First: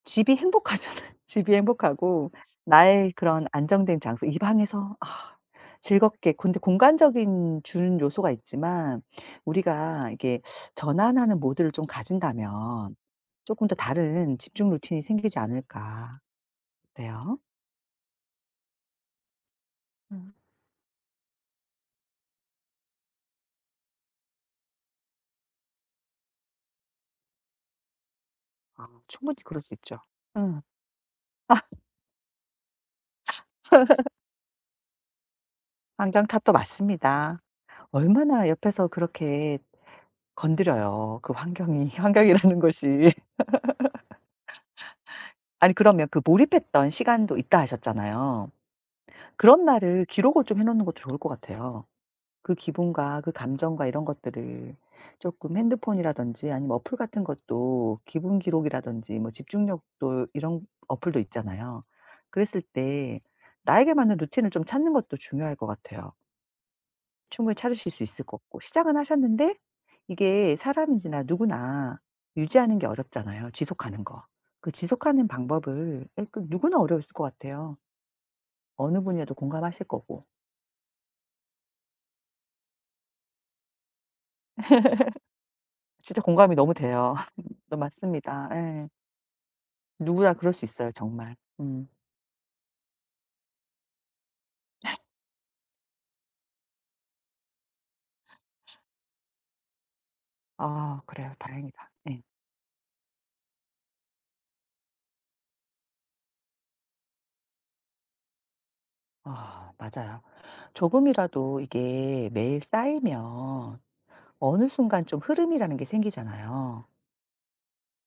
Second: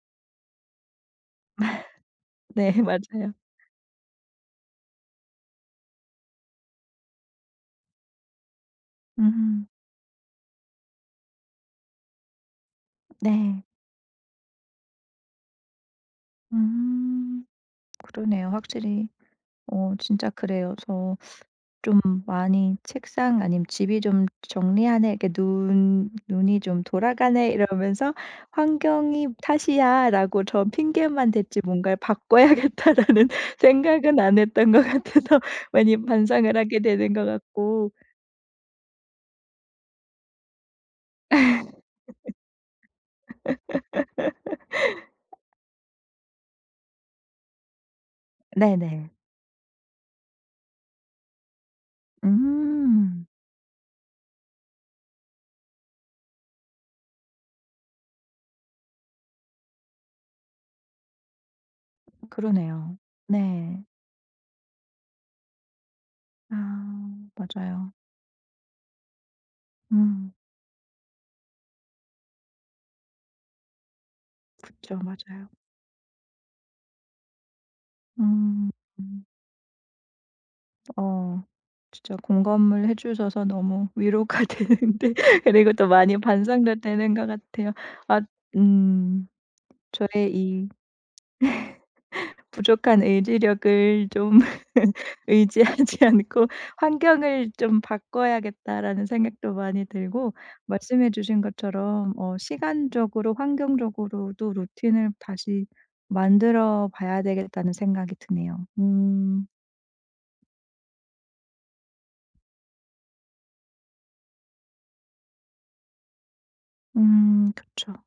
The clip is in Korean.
집이 행복하잖아요. 집이 행복하고 네 나의 맞아요. 그런 안정된 장소 이 방에서 아 즐겁게 근데 공간적인 주는 요소가 있지만 음. 우리가 이렇게 전환하는 모드를 좀 가진다면 네. 쪼끔 더 다른 집중 루틴이 생기지 않을까? 어때요? 음. 그러네요 확실히. 어 진짜 음. 그래요. 그래서 좀 많이 책상 아니면 집이 좀 '정리하네. 이렇게 눈 눈이 좀 돌아가네.' 이러면서 아 '환경이 충분히 그럴 수 있죠. 탓이야.'라고 음 저 핑계만 댔지 아. 뭔가를 '바꿔야겠다.'라는 생각은 안 했던 것 같아서 많이 환경 탓도 반성을 하게 되는 것 맞습니다. 같고 얼마나 옆에서 그렇게 건드려요 그 환경이 환경이라는 것이. 아니 그러면 그 몰입했던 시간도 있다 하셨잖아요. 네네. 그런 날을 기록을 좀 해 놓는 것도 좋을 것 같아요. 그 기분과 음. 그 감정과 이런 것들을 쪼끔 핸드폰이라든지 아니면 어플 같은 것도 기분 기록이라든지 뭐 집중력도 이런 어플도 있잖아요. 그랬을 그러네요. 때 네. 나에게 맞는 루틴을 좀 찾는 것도 중요할 것 같아요. 아 충분히 찾으실 맞아요. 수 있을 것 같고 시작은 하셨는데 음. 이게 사람인지라 누구나 유지하는 게 어렵잖아요 지속하는 거. 그 그쵸. 지속하는 맞아요. 방법을 예 그 누구나 어려우실 것 같아요. 음 어느 음. 분이라도 공감하실 거고. 어 진짜 공감을 해 주셔서 너무 위로가 되는데 그리고 또 많이 진짜 공감이 너무 반성도 되는 돼요. 것 같아요. 너 아 맞습니다. 예. 음 저의 누구나 그럴 수 이 있어요 정말. 음. 부족한 의지력을 좀 의지하지 않고 '환경을 좀 바꿔야겠다.'라는 생각도 많이 들고 아 말씀해 그래요. 주신 다행이다. 것처럼 예. 어 시간적으로 환경적으로도 루틴을 다시 만들어 봐야 되겠다는 생각이 드네요. 음. 아 맞아요. 조금이라도 이게 매일 쌓이면 어느 순간 좀 흐름이라는 게 생기잖아요. 음 그쵸.